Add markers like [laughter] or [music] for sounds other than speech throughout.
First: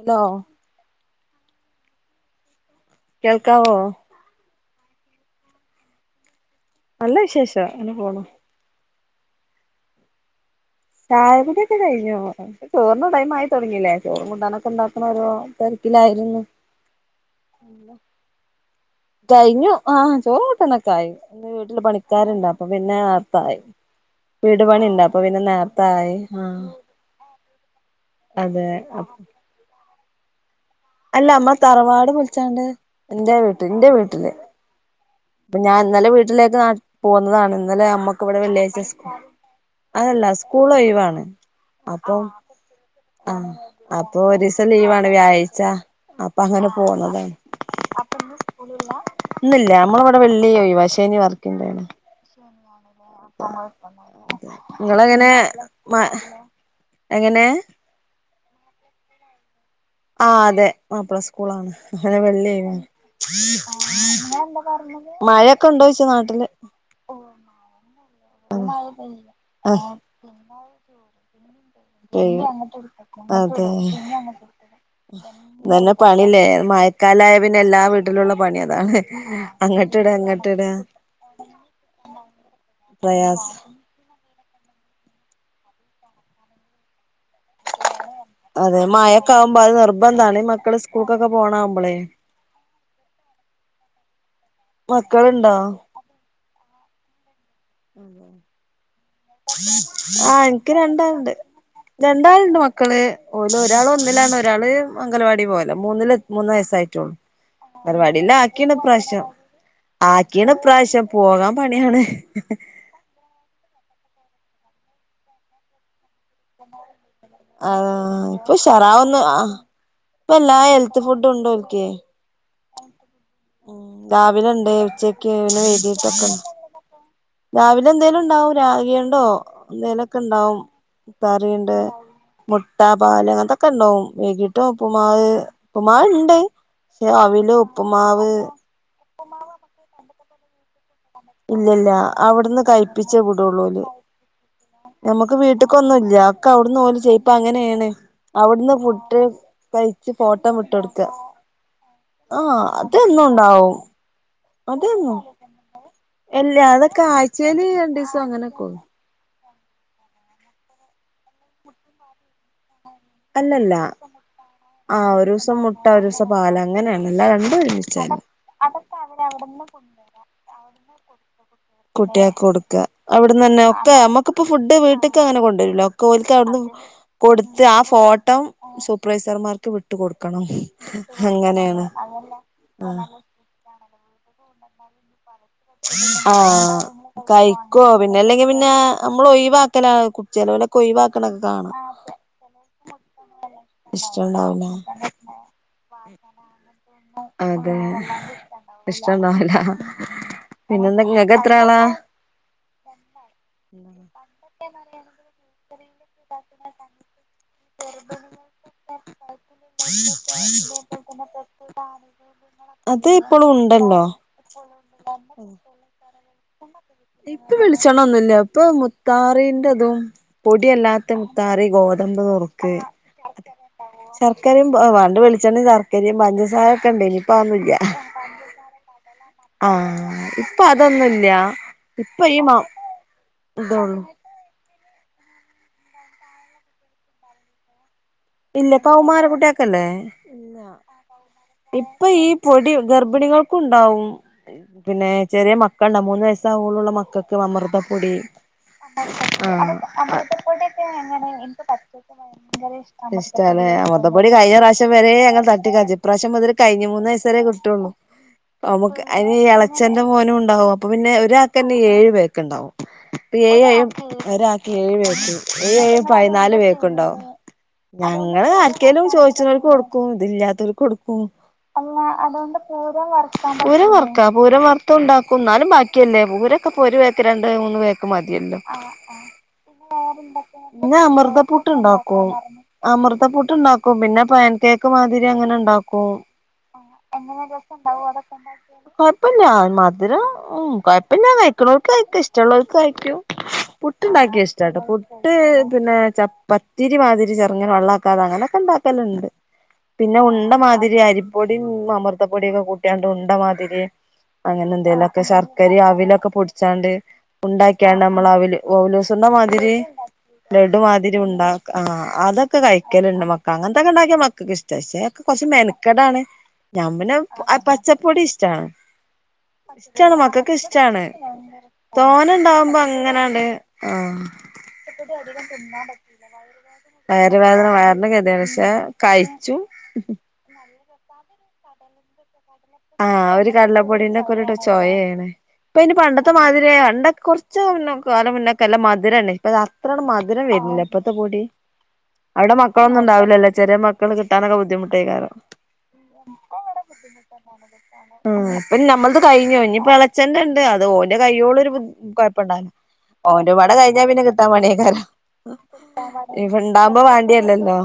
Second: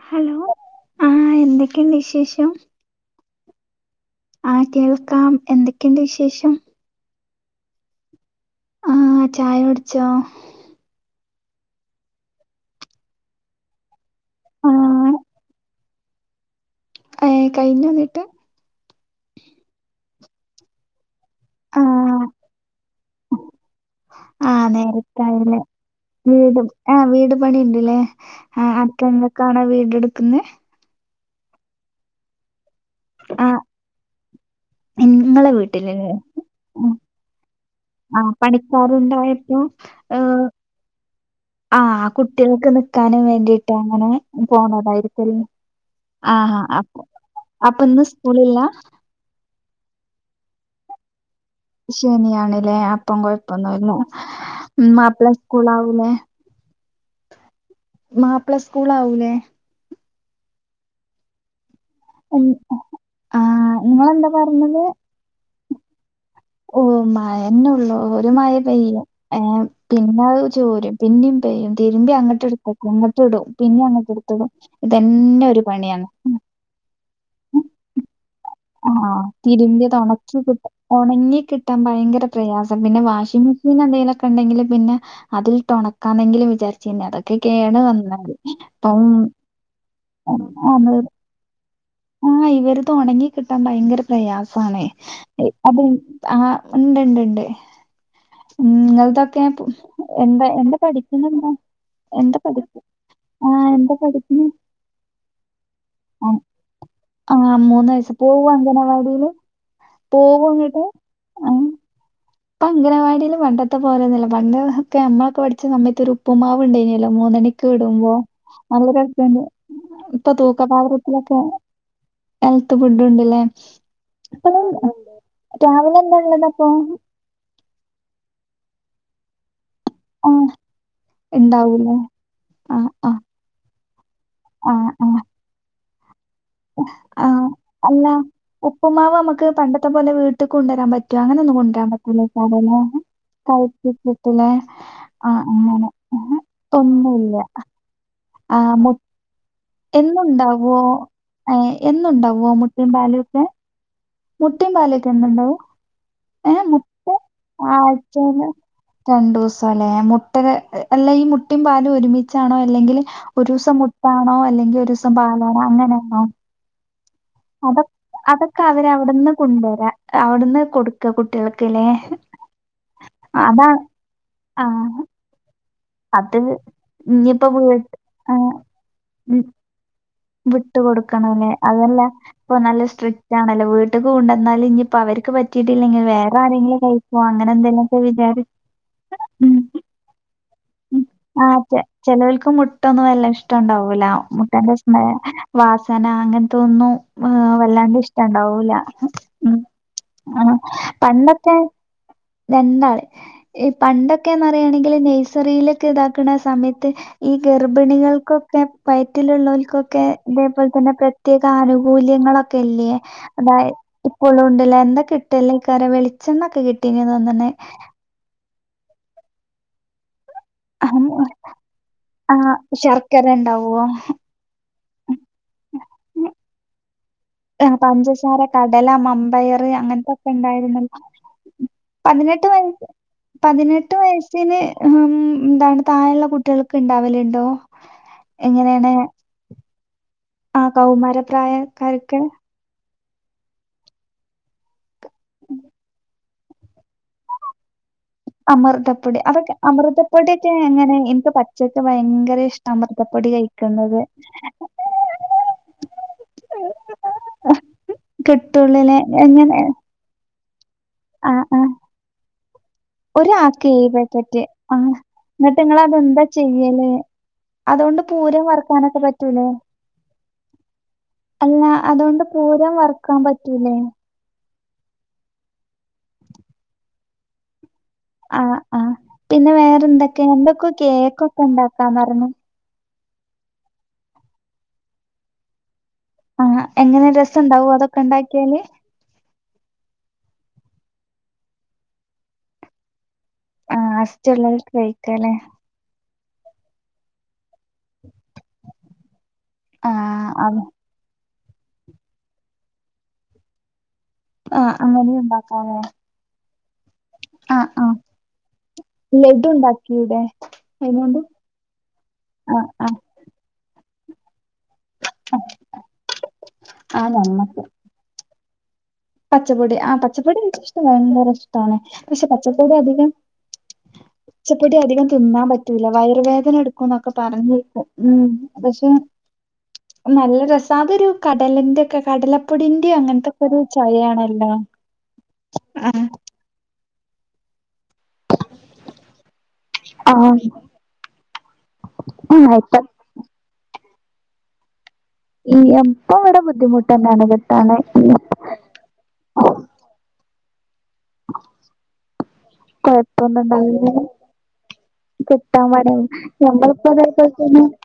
ഇതോ? ഹലോ ആഹ് എന്തെക്കെയ്ണ്ട് വിശേഷം? കേൾക്കാവോ ആഹ് കേൾക്കാം എന്തൊക്കെണ്ട് വിശേഷം നല്ല വിശേഷം അങ്ങനെ പോണു ആഹ് ചായകുടിച്ചോ ചായകുട്യൊക്കെ കഴിഞ്ഞു. ചോർന് ടൈംമായിതൊട്ങ്ങില്ലേ ചോറും ആഹ് കൂടാനൊക്കെണ്ടാക്ക്‌ണോരോ തെരക്കിലായിരുന്നു ഏഹ് കഴിഞ്ഞൊന്നട്ട് കഴിഞ്ഞു, ആഹ് ചോറും കൂട്ടാനൊക്കായി. ഇന്ന് വീട്ടില് ആഹ് പണിക്കാരുണ്ടപ്പൊ പിന്നേർത്തായി വീട് ആഹ് പണിണ്ടപ്പപിന്നെ നേരത്തായില്ലേ നേർത്തായി. ആഹ് വീട് ആഹ് വീട് പണിണ്ട്ലേ.. അതെ ആർക്കാ ഇങ്ങക്കാണോ വീട് ട്ക്കുന്നെ അല്ല. മ്മളെ തറവാട് പൊൾച്ചാണ്ട് എന്റെ ആഹ് വീട്ടില് ന്റെ വീട്ടില് നിങ്ങളെ പ്പ ഞാൻ ഇന്നലെ വീട്ടിലല്ലേ വീട്ടിലേക്ക് ഞാ പോന്നതാണ് ന്നലെ ഞമ്മക്ക് ആഹ് ഇവിടെ വെള്ളിയാഴ്ച സ്കൂ പണിക്കാരുണ്ടായപ്പോ അതല്ല സ്കൂളൊയ് വാണ് ആഹ്‌ കുട്ടികൾക്ക് നിക്കാനും വേണ്ടിയിട്ട് അങ്ങനെ അപ്പൊ ഒരീസം ലീവാണ് പോണതായിരിക്കു ലേ വ്യാഴാഴ്ച അപ്പൊ ആഹാ അങ്ങനെ അപ്പൊ പോന്നതാണ് അപ്പൊന്ന് സ്കൂളില്ല ന്നില്ല. നമ്മളവടെ വെള്ളി ഒഴിവാ, ശനി വർക്കിംഗ് ഡേയാണ് ശനിയാണ് ലേ അപ് പ്പം കുഴപ്പന്നായിരുന്നു, മാപ്പള നിങ്ങളെങ്ങനെ മ സ്കൂളാവൂല്ലേ എങ്ങനെ മാപ്പള സ്കൂളാവൂലേ ആഹ്‌ അതെ മാപ്പള സ്കൂളാണ്. അങ്ങനെ ഉം വെള്ളി ഒയ് വാണ് ആഹ് നിങ്ങളെന്താ പറഞ്ഞത് മഴൊക്കെണ്ടോയ്ച്ച നാട്ടില് ഓ മഴന്നൊള്ളൂ ഒരുമയ പെയ്യും ഏഹ്‌ ആഹ് പിന്നെത് ചോരും. പിന്നും പെയ്യും. തിരുമ്പി അങ്ങട്ട്ട് പെയ്യും തക്കും, ഇങ്ങട് ത്ത്ടും അതെ പിന്നെ അങ്ങട്ട്ട് ത്ത്ടും, ഇതന്നെ ഒരു പണിയാണ് കാലായ പിന്നെ എല്ലാ വീട്ടിലുള്ള പണി അതാണ്, ആഹ് തിരുമ്പിയത് അങ്ങട്ടിട ഒണക്കി ഇങ്ങട്ടിട കിട്ട ഒണങ്ങി കിട്ടാൻ ഭയങ്കര പ്രയാസം. പിന്നെ വാഷിംഗ് പ്രയാസം മെഷീൻ എന്തെങ്കിലൊക്കെ ണ്ടെങ്കിൽ പിന്നെ അതിൽട്ടൊണക്കാന്നെങ്കിലും വിചാര് ചീന്നതൊക്കെകേടുവന്നോയി, അതെ പ്പം മഴൊക്കെ [unintelligible] ക്കപോണാവുമ്പളെ ആഹ്‌ ഇവര്തൊണങ്ങി കിട്ടാൻ ഭയങ്കര പ്രയാസാണെ മക്കളുണ്ടോ അത് ആഹ്‌ ഉണ്ട്ണ്ട്ണ്ട് ഉം ങ്ങൾതൊക്കെ പു എന്ത എന്താ പഠിക്കുന്നെന്താ എന്താ രണ്ടാൾണ്ട് പഠിക്ക് മക്കള്, ആ എന്താ ഓലൊരാളൊന്നിലാണ്, പഠിക്കുന്നെ? ഒരാള് അംഗലവാടി പോവല മൂന്നിലെ ആ മൂന്ന് വയസ്സായിട്ടൊള്ളൂ ആ, മൂന്ന് വയസ്സ്. പരിപാടില്ല പോവോ ആക്കീണ ഇ പ്രാശ്യം അംഗനവാടീല്? പോവോ ഇങ്ങട്ട്? ആക്കീണപ്രാശ്യം ആ പോകാൻ പ മടിയാണ് ഇപ്പ അംഗനവാടീല് പണ്ടത്തെ പോലൊന്നില്ല പണ്ട് ഒക്കെ നമ്മളൊക്കെ പഠിച്ച സമയത്തെരു പ്പ്‌മാവ് ണ്ടേന്യല്ലോ മൂന്നെണിക്ക് വിടുമ്പോ ആഹ് ഇപ്പൊ നല്ല ഉഷാറാവുന്നു രസണ്ട് ആഹ് ഇപ്പൊ ഇപ്പ എല്ലാ ഹെൽത്ത് ഫുഡും തൂക്കപാത്രത്തിലൊക്കെ ഉണ്ട് ഓൽക്ക് ഹെൽത്ത് ഫുഡ് ഉണ്ടല്ലേ ഉം രാവിലെ അപ്പൊ ഉണ്ട് ഉച്ചക്ക് പിന്നെ രാവിലെ വൈകീട്ടൊക്കെ ഉണ്ട് എന്താള്ളത്പ്പൊ രാവിലെ എന്തേലുണ്ടാവും. രാഗിയോണ്ടോ ആ എന്തേലൊക്കെണ്ടാവും താറിയണ്ട് ഇണ്ടാവൂലേ? മുട്ട ആഹ് ആഹ് പാല് അങ്ങൻ ത്തൊക്കെണ്ടാവും. വൈകിട്ട് ഉപ്പുമാവ് പ്പുമാവ് ണ്ട് ആഹ്‌ അല്ല, ഉപ്പുമാവമ്മക്ക് പണ്ടത്തെ പോലെ വീട്ടിക്കൊണ്ടരാൻ പ റ്റ അങ്ങനെ ഒന്നും കൊണ്ടാൻ ഇല്ലല്ല അവിടുന്ന് പറ്റല്ല കഴിപ്പിച്ചേ വിടുള്ളൂ ഓല് കഴിപ്പിച്ചിട്ടില്ലേ ഞമ്മക്ക് വീട്ടിക്കൊന്നുല്യ. അക്കെ ഒന്നുല്ല. ആഹ് ഔട്ന്നോല് ചെയ്യു. ഒന്നുമില്ല. പ്പങ്ങനേണ്. ആ ഔട്ന്ന് മു ഫുഡ്ഡ് കഴിച്ച് ഫോട്ടം എന്നുണ്ടാവോ? വിട്ടൊടുക്ക. ഏഹ് എന്നുണ്ടാവോ ആഹ്‌ അതെന്നുണ്ടാവും. മുട്ടിം പാലൊക്കെ എന്നുണ്ടാവും. ഇല്ല ഏഹ്‌ മുട്ട അതൊക്കെ ആഴ്ചയില് രണ്ടീസം ആഴ്ചേല അങ്ങനെയൊക്കെ രണ്ടൂസലേ, മുട്ട അല്ല ഈ മുട്ടിം പാലും ഒരുമിച്ചാണോ അല്ലെങ്കില് അല്ലല്ല ഒരൂസം മുട്ടാണോ അല്ലെങ്കി ഒരൂസം പാലാണോ അങ്ങനേണോ അങ്ങനേണല്ല രൺ അതൊ അതൊക്കെ അവരവിടുന്ന് കൊണ്ടുവരാ അവിടുന്ന് കൊടുക്ക കുട്ടികൾക്ക് അല്ലെ കുട്ടിയക്കെ കൊടുക്കുക അവിടന്ന് തന്നെ ഒക്കെ നമ്മുക്കിപ്പോ ഫുഡ് ആഹ് വീട്ടിലക്ക് അങ്ങനെ കൊണ്ടുവരില്ലോ കോലക്ക് അത് അവിടുന്ന് ഇനിയിപ്പോ വീ കൊടുത്ത് ആ ഫോട്ടം ആഹ് ഉം സൂപ്പർവൈസർമാർക്ക് വിട്ടു കൊടുക്കും വിട്ട് കൊടുക്കണല്ലെ അതല്ല ഇപ്പൊ നല്ല സ്ട്രിക് ണല്ലോ വീട്ടിൽ കൊണ്ടന്നാല് ഇനിയിപ്പോ അവർക്ക് പറ്റ പറ്റിട്ടില്ലെങ്കി വേറെ ആഹ് ആരെങ്കിലും ക കയ്യി പോകേഅങ്ങനെ എന്തെലു മൊക്കെ വിചാരിച് നമ്മൾ ഒഴിവാക്കല കുചെലവലൊക്കെ ഒഴിവാക്കണൊക്കെ കാണാം ചിലവൾക്ക് മുട്ടൊന്നുമല്ല ഇഷ്ട ഇഷ്ടുണ്ടാവൂല ഇഷ്ടണ്ടാവില്ല മുട്ടൻ്റെ സ്മെ വാസന അങ്ങനത്തൊന്നും ഹ് അതെ വല്ലാണ്ട് ഇഷ്ടുണ്ടാവൂല ഇഷ്ടണ്ടാവില്ല ആഹ പിന്നെന്താ ഇങ്ങക്ക് എത്ര പണ്ടൊക്കെ ആളാ രണ്ടാള് ഈ പണ്ടൊക്കെന്ന് പറയയണെങ്കില് നഴ്സറിയിലൊക്കെ ഇതാക്കുന്ന സമയത്ത് ഈ ഗർഭിണികൾക്കൊക്കെ പയറ്റിലുള്ള ഓക്കെ ഇതേപോലെ തന്നെ പ്രത്യേക ആനുകൂല്യങ്ങളൊക്കെയില്ലേ. അത് ഇപ്പളും അതായ ഉണ്ടല്ലോ എന്തൊക്ക കിട്ടിയെന്ന് അറിയില്ല. കുറെ വെളിച്ചെണ്ണൊക്കെ കിട്ടീന്ന് തോന്നണ്. ഇപ്പൊ വെളിച്ചെണ്ണ ഒന്നുല്ല ഇപ്പൊ മുത്താറീന്റെതും, പൊടിയല്ലാത്ത മുത്താറി, ഗോതമ്പ് നൊറുക്ക് ഉണ്ടാവോ ശർക്കരയും പണ്ട് വെളിച്ചെണ്ണയും, ശർക്കരയും, പഞ്ചസാര ഒക്കെ ഉണ്ടേലും ആ പഞ്ചസാര കടല, മമ്പയർ ആഹ് അങ്ങനത്തൊക്കെ ഇപ്പൊ ഉണ്ടായിരുന്നല്ലോ. അതൊന്നുല്ല ഇപ്പൊ ഈ പതിനെട്ട് മാ വയ പതിനെട്ട് ഇതള്ളു വയസ്സ് താഴെയുള്ള കുട്ടികൾക്ക് ഇണ്ടാവലുണ്ടോ ഇതിപ്പം അവൻമാർക്ക് പൂട്ടിയിരിക്കല്ലേ. ആഹ കൗമാര പ്രായക്കാർക്ക് ഈ പൊടി ഗർഭിണികൾക്കും ഉണ്ടാവും. പിന്നെ ചെറിയ മക്കൾക്കുണ്ടാവും. മൂന്ന് വയസ്സാവുപോലുള്ള മക്കൾ അമൃതപ്പൊടി അമൃതപ്പൊടി അതൊക്കെ അമൃത അമൃതപ്പൊടിയൊക്കെ പൊടി എങ്ങനെ എനിക്ക് പച്ചക്ക് തിന്നാന് ഇഷ്ട ഭയങ്കര ഇഷ്ടമാണ്. അമൃതപ്പൊടി ഇഷ്ടാല്ലേ അ.. കഴിക്കുന്നത് മുത്താറിപൊടി കഴിഞ്ഞപ്രാവശ്യ വരെ ഞങ്ങൾ തട്ടിക്കാ. ഇപ്രാവശ്യം മുതൽ കഴിഞ്ഞ മൂന്ന് വയസ്സ് വരെ കിട്ടിയുള്ളു. കിട്ടുള്ളിലെ നമുക്ക് അതിന് എങ്ങനെ ഇളച്ചന്റെ മോനും ഉണ്ടാവും. അപ്പൊ പിന്നെ ആ ആ ഒരാൾക്കന്നെ ഏഴു പേർക്ക് ഉണ്ടാവും ഒരാക്ക് ഏഴ്, പാക്കറ്റ് ഒരാൾക്ക് ആ ഏഴ് പേക്ക്. എന്നിട്ട് നിങ്ങൾ ഏഴും ഏഴും അതെന്താ പതിനാല് പേക്ക് ചെയ്യല് ഉണ്ടാവും. അതുകൊണ്ട് പൂരം ഞങ്ങള് വറക്കാനൊക്കെ ആരിക്കെങ്കിലും പറ്റൂലേ ചോദിച്ചുന്നവർക്ക് കൊടുക്കും. ഇതില്ലാത്തവർക്ക് കൊടുക്കും. അല്ല അ അതുകൊണ്ട് പൂരം വറക്കാൻ പറ്റൂലേ വർക്ക് പൂര വർത്ത്തും ഉണ്ടാക്കും. എന്നാലും ബാക്കിയല്ല പൂരൊക്കെ ഒരു പേക്ക്. രണ്ട് മൂന്ന് പേക്ക്. ആ മതിയല്ലോ ആ പിന്നെ വേറെന്തൊക്കെ എന്തൊക്കെ പിന്നെ കേക്കൊക്കെ അമൃതപുട്ട് ഉണ്ടാക്കാന്ന് ഉണ്ടാക്കുമോ പറഞ്ഞു അമൃതപ്പുട്ട് ഉണ്ടാക്കും. പിന്നെ പാൻ കേക്ക് മാതിരി അങ്ങനെ ഉണ്ടാക്കും ആ എങ്ങനെ രസം ഉണ്ടാവുമോ അതൊക്കെ ഇപ്പൊ ഞാൻ മധുരം കുഴപ്പമില്ല. കഴിക്കുന്നവർക്ക് കഴിക്കും. ഇഷ്ടമുള്ളവർക്ക് കഴിക്കും ആഹ് പുട്ട് ഉണ്ടാക്കിയാ അസ്റ്റുള്ളവർക്ക് ഇഷ്ടാട്ടോ. പുട്ട് കഴിക്കാല്ലേ പിന്നെ ച പത്തിരി മാതിരി ചെറുങ്ങന വെള്ളക്കാതെ അങ്ങനെയൊക്കെ ഉണ്ടാക്കലുണ്ട് പിന്നെ ആഹ് അ ഉണ്ടമാതിരി അരിപ്പൊടിയും, അമൃതപ്പൊടിയൊക്കെ കൂട്ടിയാണ്ട് ഉണ്ടമാതിരി. അങ്ങനെ ആഹ് എന്തേലും ഒക്കെ ശർക്കര ഉണ്ടാക്കാലേ അവിലൊക്കെ പൊടിച്ചാണ്ട് ആഹ് ആഹ് ഉണ്ടാക്കിയാണ് നമ്മൾ അവൽ അവലൂസുണ്ട ലഡു മാതിരി., ഉണ്ടാക്കിയൂടെ ബ്രഡ് മാതിരി അയിനോണ്ട് ഉണ്ടാക്കി ആ അതൊ ആഹ് ആഹ് കഴിക്കലുണ്ട്. മക്ക അങ്ങനത്തൊക്കെ ഉണ്ടാക്കിയ മക്കക്ക് ഇഷ്ടാ കൊറച്ച് മെനക്കടാണ്. ഞാൻ ആഹ് പിന്നെ നമ്മക്ക് പച്ചപ്പൊടി ഇഷ്ടാണ് പച്ചപ്പൊടി ആഹ് ഇഷ്ടാണ് പച്ചപ്പൊടി മക്കൾക്ക് എനിക്കിഷ്ട ഇഷ്ടാണ്. ഭയങ്കര ഇഷ്ടാണ് പക്ഷെ തോന ഉണ്ടാവുമ്പോ അങ്ങനെയാണ് ആ പച്ചപൊടി അധികം തിന്നാൻ പറ്റൂല്ല വയറുവേദന എടുക്കും. ഒക്കെ വയറ് വേദന പറഞ്ഞേക്കും. വയറിന് ഉം ഗതിയാണ് പക്ഷെ കഴിച്ചും നല്ല രസ അതൊരു കടലിന്റെ ഒക്കെ കടലപ്പൊടിന്റെ അങ്ങനത്തൊക്കെ ഒരു ചൊവയാണല്ലോ പൊടീന്റെക്കെ ചൊയയാണ്. ഇപ്പൊ ഇനി ആഹ് പണ്ടത്തെ മാതിരിയല്ല കുറച്ച് കാലം മുന്നൊക്കെ നല്ല മധുരം അല്ലേ. ഇപ്പ അത്രക് ആഹ് മധുരം വരുന്നില്ല ഇപ്പഴത്തെ പൊടി അവ്ടെ ആഹ് ഇപ്പ മക്കളൊന്നും ഉണ്ടാവ്ല്ലല്ലോ. ചെറിയ മക്കൾ കിട്ടാനൊക്കെ ബുദ്ധിമുട്ടയ്ക്കാരം എപ്പം ഇവടെ ബുദ്ധിമുട്ട ന്നേണ് കിട്ടാന്. ഇപ്പം നമ്മൾത് കഴിഞ്ഞു. ഇനിപ്പ എളച്ചന്റെണ്ട്. അത് ഓന്റെ കയ്യോളം ഒരു ബു കൊയ്പ്പണ്ടാ ഓൻ്റെ പാടെ കഴിഞ്ഞാ പിന്നെ കിട്ടാൻ പണിയയ്ക്കാരം കിട്ടാ പണിയാ നമ്മള്പ്പ വാണ്ടിയല്ലല്ലോ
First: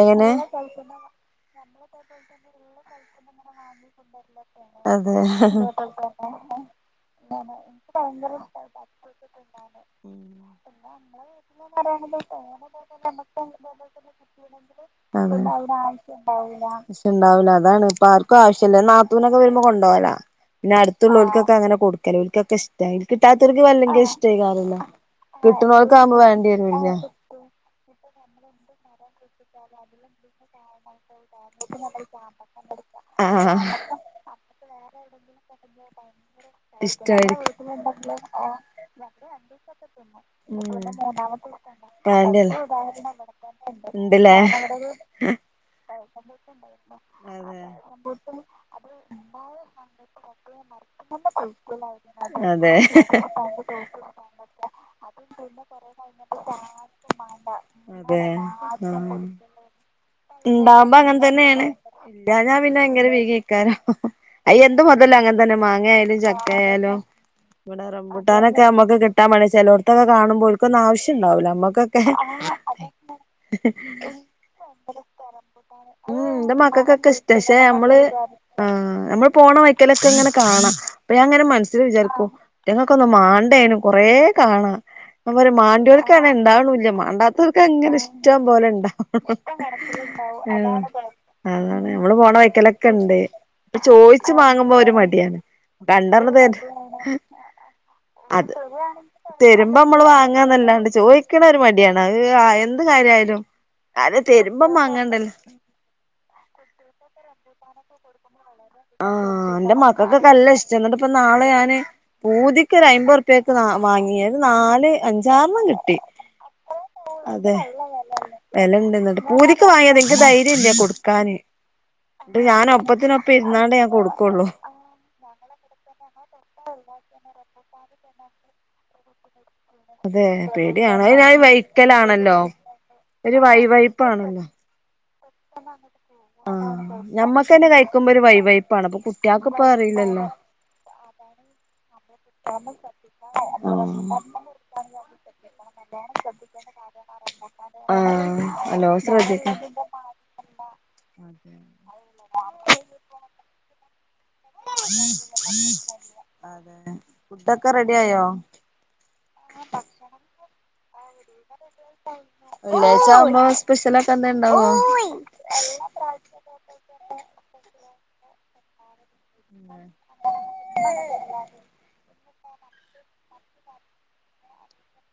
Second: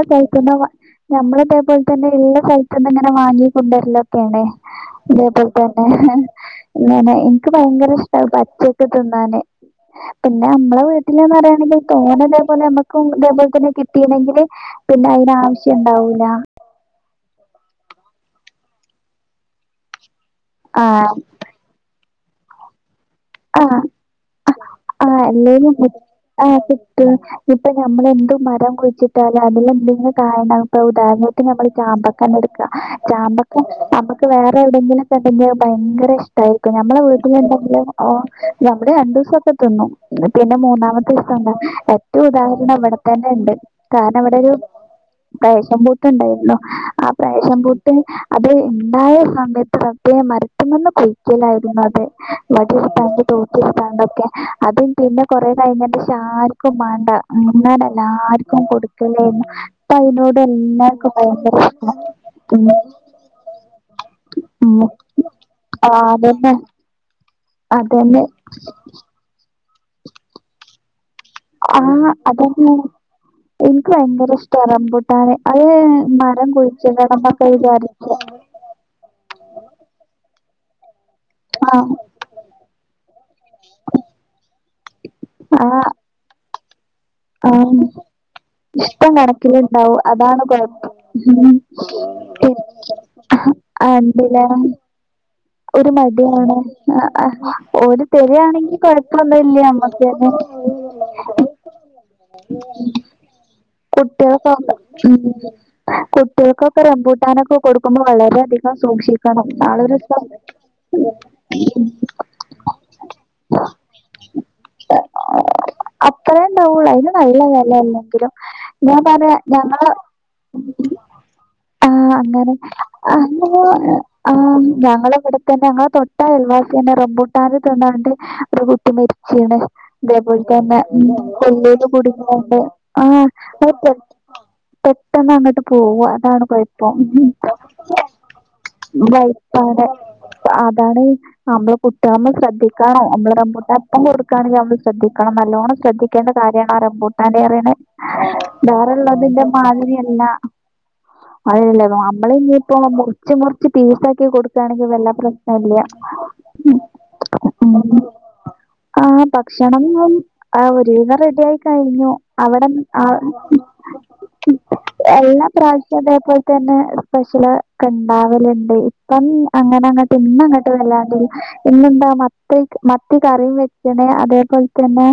എങ്ങനെ [unintelligible] നമ്മള് ഇതേ പോൽ തന്നെ ഇള്ള സെൽത്ത് ന്ന് ങ്ങനെ വാങ്ങി കുണ്ടേര്ലൊക്കേണ് അതെ ഇതേപോൽ തന്നെ ഇങ്ങനെ. ഇൻക്ക് ഭയങ്കര ഇഷ്ടാ അത് പച്ചക്ക് തിന്നാന്. പിന്നെ അമ്മളെ വീട്ടില്ന്ന് റയാ പിന്നെ തോനെ തേ പോലെ അമക്കും ഇതേപോലെ തന്നെ കിട്ടീണെങ്കി ല് പിന്നെ അയ്ന് ആവശ്യം ണ്ടാവൂല. ആവശ്യണ്ടാവൂല. അതാണ് ഇപ്പ ആർക്കും ആവശ്യല്ല. നാത്തൂനൊക്കെ വര്മ്പോ കൊണ്ടോവലാ. പിന്നെ ആഹ് അര്ത്ത്ള്ളോൽക്ക് അങ്ങനെ കൊടുക്കല്. ഓൽക്കൊക്കെ ഇഷ്ടാ. കിട്ടാത്തോർക്ക് ആഹ് അല്ലെങ്കിലും ഇഷ്ടയ്ക്കാരല്ലോ ആഹ് അല്ലേലും കി- കിട്ട്ണോൽക്കാവ്മ്പം കിട്ടും ഇപ്പൊ നമ്മളെന്ത് മരം കുഴിച്ചിട്ടാലും അതിലെന്തെങ്കിലും കായ ണ്ടാവും ഇപ്പം ഉദാഹരണം ഇപ്പ ഞമ്മള് ചാമ്പക്കഞ്ഞട്ക്ക ആഹ് ചാമ്പക്ക നമ്മക്ക് വേറെവിടെങ്കിലൊക്കെ ഇണ്ടെങ്കി ഭയങ്കര ഇഷ് ടായിരിക്കും. ഞമ്മള ഇഷ്ടായിരിക്കും വീട്ടിലിണ്ടങ്കില് ആ നമ്മടെ രണ്ടുസൊക്കെ തിന്നും പിന്നെ മൂന്നാമത്തീസം ണ്ടാ ഏറ്റുദാഹരണം ഇവിടെ തന്നെണ്ട് ഉണ്ട് കാരണം ഞാനവിടെ ഇവിടൊരു പ്രേശംപൂട്ട്ണ്ടായ്രുന്നു ആ പ്രാശേം അതെ പൂ ട്ട്ന് അത് ഇണ്ടായ സമയത്ത് റബ്ബേ മര്ത്തുമ്മെന്ന് കുൽക്കലായിരുന്നു അത്. അതെ വടി ഇട്ത്താണ്ടും തോട്ടി ഇട്ത്താണ്ടൊക്കെ അതും പിന്നെ കൊറെ കഴിഞ്ഞൻ്റെശം ആർക്കു മാണ്ട അതെ അങ്ങനെല്ലർക്കും ആഹ് കൊട്ക്കലേന്ന് ഇപ്പ അയിനോട് ഇണ്ടാവുമ്പോ എല്ലാർക്കും അങ്ങനെ തന്നെയാണ് ഭയങ്കരിഷ്ടാ ഇല്ലാഞ്ഞാ പിന്നെ ഭയങ്കര വീഗേക്കാരം അയ് എന്ത് മെതലും അങ്ങൻതന്നെ മാങ്ങയാലും അതന്നെ. ചക്കയാലും ഇവിടെ അതന്നെ. റംമ്പുട്ടാനൊക്കെ മ്മക്ക് കിട്ട ട്ടാ പണ്യ ചെലോട്ത്തൊക്കെ കാണുമ്പൊ ഓൽക്കൊന്നു ആവശ്യണ്ടാവൂല ആ അമ്മക്കൊക്കെ അതന്നെ. എനിക്ക് ഭയങ്കര ഇഷ്ടാ ഭയങ്കരിഷ്ട്ടാ റംബൂട്ടാന്. അത് റംബൂട്ടാന് ഉം മരം ന്റെ മക്കക്കൊക്കെ ഇഷ്ടാ കുഴിച്ചിടണംന്നൊക്കെ ശെ മ്മള് വിചാരിച്ചു. ആഹ് നമ്മള് പോണ വൈക്കലൊക്കെങ്ങനെ കാണാ അപ്പ ഞാങ്ങനെ മൻസ്സില് ആഹ്. വിചാരിക്കും ഇറ്റങ്ങക്കൊന്നും മാണ്ടേയ്നു കൊറേ കാണാ ഞാ പറിയ ആഹ്. മാണ്ടിയോല് ക്കങ്ങന ഇണ്ടാവ്ണുല്ല മാണ്ടാ ത്തോൽക്ക് ആഹ്. അങ്ങനെ ഇഷ്ടം പോലെ ഇണ്ടാ ഇഷ്ടം കണക്കിലുണ്ടാവും. അതാണ് കുഴപ്പം. അതാണ് മ്മള് പോണ വയ്ക്കലൊക്കെണ്ട് ആഹ് പ്പൊ ചോയ്ച്ച് എന്തിലാ മാങ്ങുമ്പോ ഒരു മടിയാണ് ഒരു കണ്ടർഞ്ഞ് മടിയാണ്. ആഹ് തര് ആഹ് ഓര് തരാണെങ്കി കൊഴപ്പൊന്നുല്ല തെരുമ്പോ മ്മള് നമ്മക്കന്നെ. വാങ്ങാന്നല്ലാണ്ട് ചോയ്ക്ക്ണൊരു മടിയാണ് അത് എന്ത് കാര്യയാലും കുട്ട്യള സൗണ്ടാ ഉം കുട്ട്യോക്കൊക്കെ റംമ്പൂട്ടാനൊക്കെ കൊടുക്കുമ്പോ വളരെയധികം ആഹ് സൂക്ഷിക്കണം എന്റെ നാളൊരു മക്കൾക്കൊക്കെ നല്ല ഇഷ്ട ന്നിട്ട്പ്പ നാളെ ഞാന് പൂതിക്ക് ഒരയ്മ്പറർപ്പ്യെക്ക് മാങ്ങി ഒരു നാല് അഞ്ചാർണ്ണം കിട്ടി അത്തറേ ഇണ്ടാവൂള്ളൂ അയിന് നല്ല അതെ വെലല്ലെ കിലോ വിലണ്ട് ഞാ എന്നിട്ട് പറയാ പൂതിക്ക് ഞങ്ങള വാങ്ങിയത് എനിക്ക് ധൈര്യം ഇല്ല ഉം കൊടുക്കാന് ആഹ് ന്നിട്ട് അങ്ങനെ ഞാൻ ഒപ്പത്തിനൊപ്പം അന്നേ ഇരുന്നാണ്ട് ഞാൻ ആ കൊടുക്കുള്ളൂ ഞങ്ങള ഇവിടെ തന്നെ ഞങ്ങള തൊട്ടയൽവാസ്യന്നെ റംബൂട്ടാന് തിന്നാണ്ട് ഒരു കുട്ടി മര്ച്ചീണ് അതെ ഇതേപോൽ തന്നെ പേടിയാണ് ഉം അത് ഞാൻ കൊല്ലേല് വൈക്കലാണല്ലോ കുട്ങ്ങിക്കാണ്ട് ഒരു ആഹ് വൈവൈപ്പാണല്ലോ പെട്ടെന്നങ്ങട്ട് പോവാ അതാണ് കൊയ്പ്പം ആഹ് ഞമ്മക്ക് തന്നെ കഴിക്കുമ്പോ ഒരു വൈവൈപ്പാണ് അപ്പൊ കുട്ടികൾക്ക് ഇപ്പ [unintelligible] അറിയില്ലല്ലോ അതാണ് നമ്മള് കുട്ട്യേളെ മ്മള് ശ്രദ്ധിക്കണം. നമ്മള് റമ്പൂട്ടാൻ എപ്പം കൊട്ക്കാണെങ്കിലും നമ്മള് ആഹ് ശ്രദ്ധിക്കണം നല്ലോണം ശ്രദ്ധിക്കേണ്ട കാര്യാണ് റംമ്പൂട്ടാന്റെ യറിണെ റംബൂട്ടാന് വേറെള്ളതിന്റെ മാതിരിയ ല്ലാ അയില്ലേ നമ്മള് ഞ്ഞ്‌പ്പൊ മുർച്ച് മുർച്ച് പീസാക്കി കൊട് ക്കാണെങ്കി വല്ലാ പ്രശ്നല്ല അതെ ഫുഡൊക്കെ ഉം റെഡി ആയോ ആഹ് ഭക്ഷണം ആഹ് ഒരു വിധം റെഡിയായി കയിഞ്ഞു അവിടെ വെള്ളിയാഴ്ച ആഹ് ആവുമ്പോ സ്പെഷ്യലൊക്കെ എന്തേ ഇണ്ടാവോ എല്ലാ പ്രാവി ശ്യ ഇതേപോൽതന്നെ സ്പെഷ്യല്ക്കണ്ടാവല്ണ്ട്. ഇപ്പം അങ്ങന അങ്ങട്ട് ഇന്ന് അങ്ങട്ട് വല്ലാണ്ടൊരു ഇന്നെന്താ മത്തി മത്തികറിയു വെച്ചണേ അതേപോൽതന്നെ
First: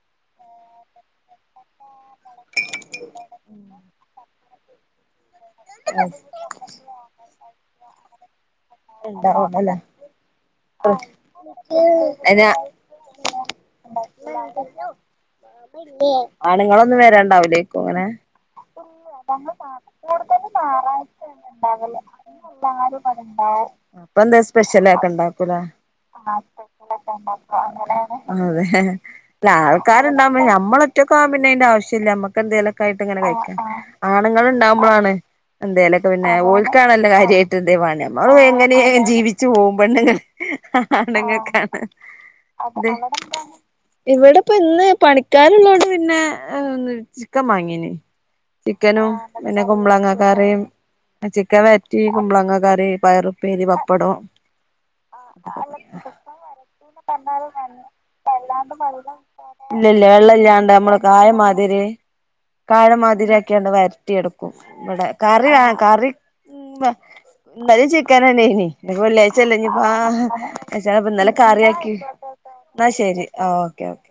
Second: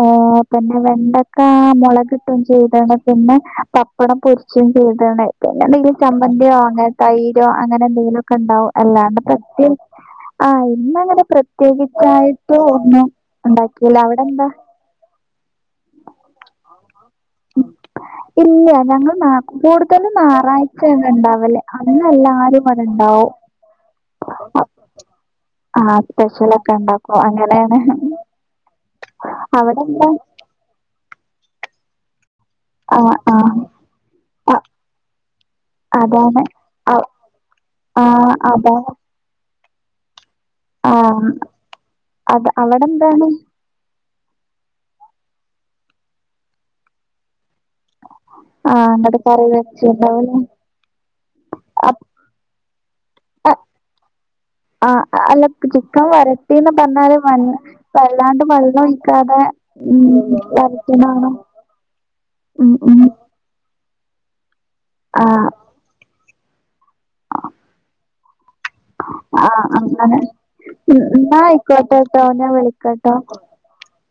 ഏഹ പിന്നെ വെണ്ടക്കാമുളക്കിട്ടും ചെയ്തിണ് പിന്നെ പപ്പടം പൊരിച്ചയും ചെയ്തണ് പിന്നെ എന്തെലും ചമ്മന്തിയോഅങ്ങൻത്തെ തൈരോ അങ്ങനെന്തെങ്കിലൊക്കെണ്ടാവു അല്ലാണ്ട് ഉണ്ടാവുന്നല്ലേ [unintelligible] ആഹ് ഇന്നങ്ങനെ അയിന് പ്രത്യേകിച്ചായിട്ട് ഒന്നും ഇണ്ടാക്കിലാ അവിടെന്താ ഇല്ലേ ആണുങ്ങളൊന്നും വരണ്ടാവില്ലേക്കു അങ്ങനെ ഇല്ല ഞങ്ങള് നാ കൂടുതലും നായറാഴ്ച ണ്ടാവല് അന്ന് എല്ലാരും വടണ്ടാവു ആ ഊ അപ്പൊ ന്തേ സ്പെഷലെക്ക ഇണ്ടാക്കൂലേ ആഹ് സ്പെഷലെക്കെ ഇണ്ടാ ഇണ്ടാക്കു അങ്ങനാണ് അതെ അല്ല അവിടെന്താ? ആൾക്കാരുണ്ടാവുമ്പോള് നമ്മള് ഒറ്റക്കാവുമ്പംപിന്നെ അയിന്റെ ആവശ്യല്ല ആഹ് മ്മക്കന്തെങ്കലൊക്കായിട്ട്ങ്ങനെ കയ്ക്കാ ആഹ് അ ആണുങ്ങളണ്ടാവുമ്പോഴാണ് എന്തേലൊക്കെ പിന്നെ അതാണ്. അ ഓൽക്കാണല്ലോ കാര്യായിട്ടേന്തേവാണ്ടേ ആഹ് നമ്മള് അതാണ്. ഏ ജീവിച്ചു പോവും പെണ്ണുങ്ങക്ക് ആഹ് ആണങ്ങൾക്കാണ് അത് ദ് അവടെന്താണ്? ഇവിടെ ഇപ്പൊ ഇന്ന് പണിക്കാരുള്ളോണ്ട് പിന്നെ ഏ ചിക്കൻ വാങ്ങീന്ന് ആഹ് ചിക്കനും ഇങ്ങട്ട് കറി പിന്നെ കുമ്പളങ്ങ വെച്ചിണ്ടാവുലേ. കറിയും ചിക്കൻ വെരറ്റി അപ് കുമ്പളങ്ങ കറി പയറും പേരി പപ്പടം ആ അല്ല ചിക്കൻ വരട്ടിന്ന് പറഞ്ഞാല് മ വല്ലാണ്ട് വെള്ളൊഴിക്കാതെ ഇല്ല ഇല്ല വെള്ളം ഉം ഇല്ലാണ്ട് നമ്മള് വരട്ട്ണാണോ? കായം മാതിരി ഉം കായം ഉം മാതിരി ആക്കിക്കാണ്ട് വെരറ്റി എടുക്കും ഇവിടെ ആഹ് കറി കറി എ ഉം ന്നലിം ചിക്കനന്നെയിന്ന് ഇനിപ്പോ വെള്ളിയാഴ്ച അല്ലേ ആഹ് ഇഞ്ഞിപോ അങ്ങനെ ച്ച് ഉം ഇന്നല്ലെ എന്നാ കറിയക്കി ആയിക്കോട്ടെട്ടോ ഞാൻ ന്നാ വിളിക്കാട്ടോ ശെരി ആ ഓക്കെ ഓ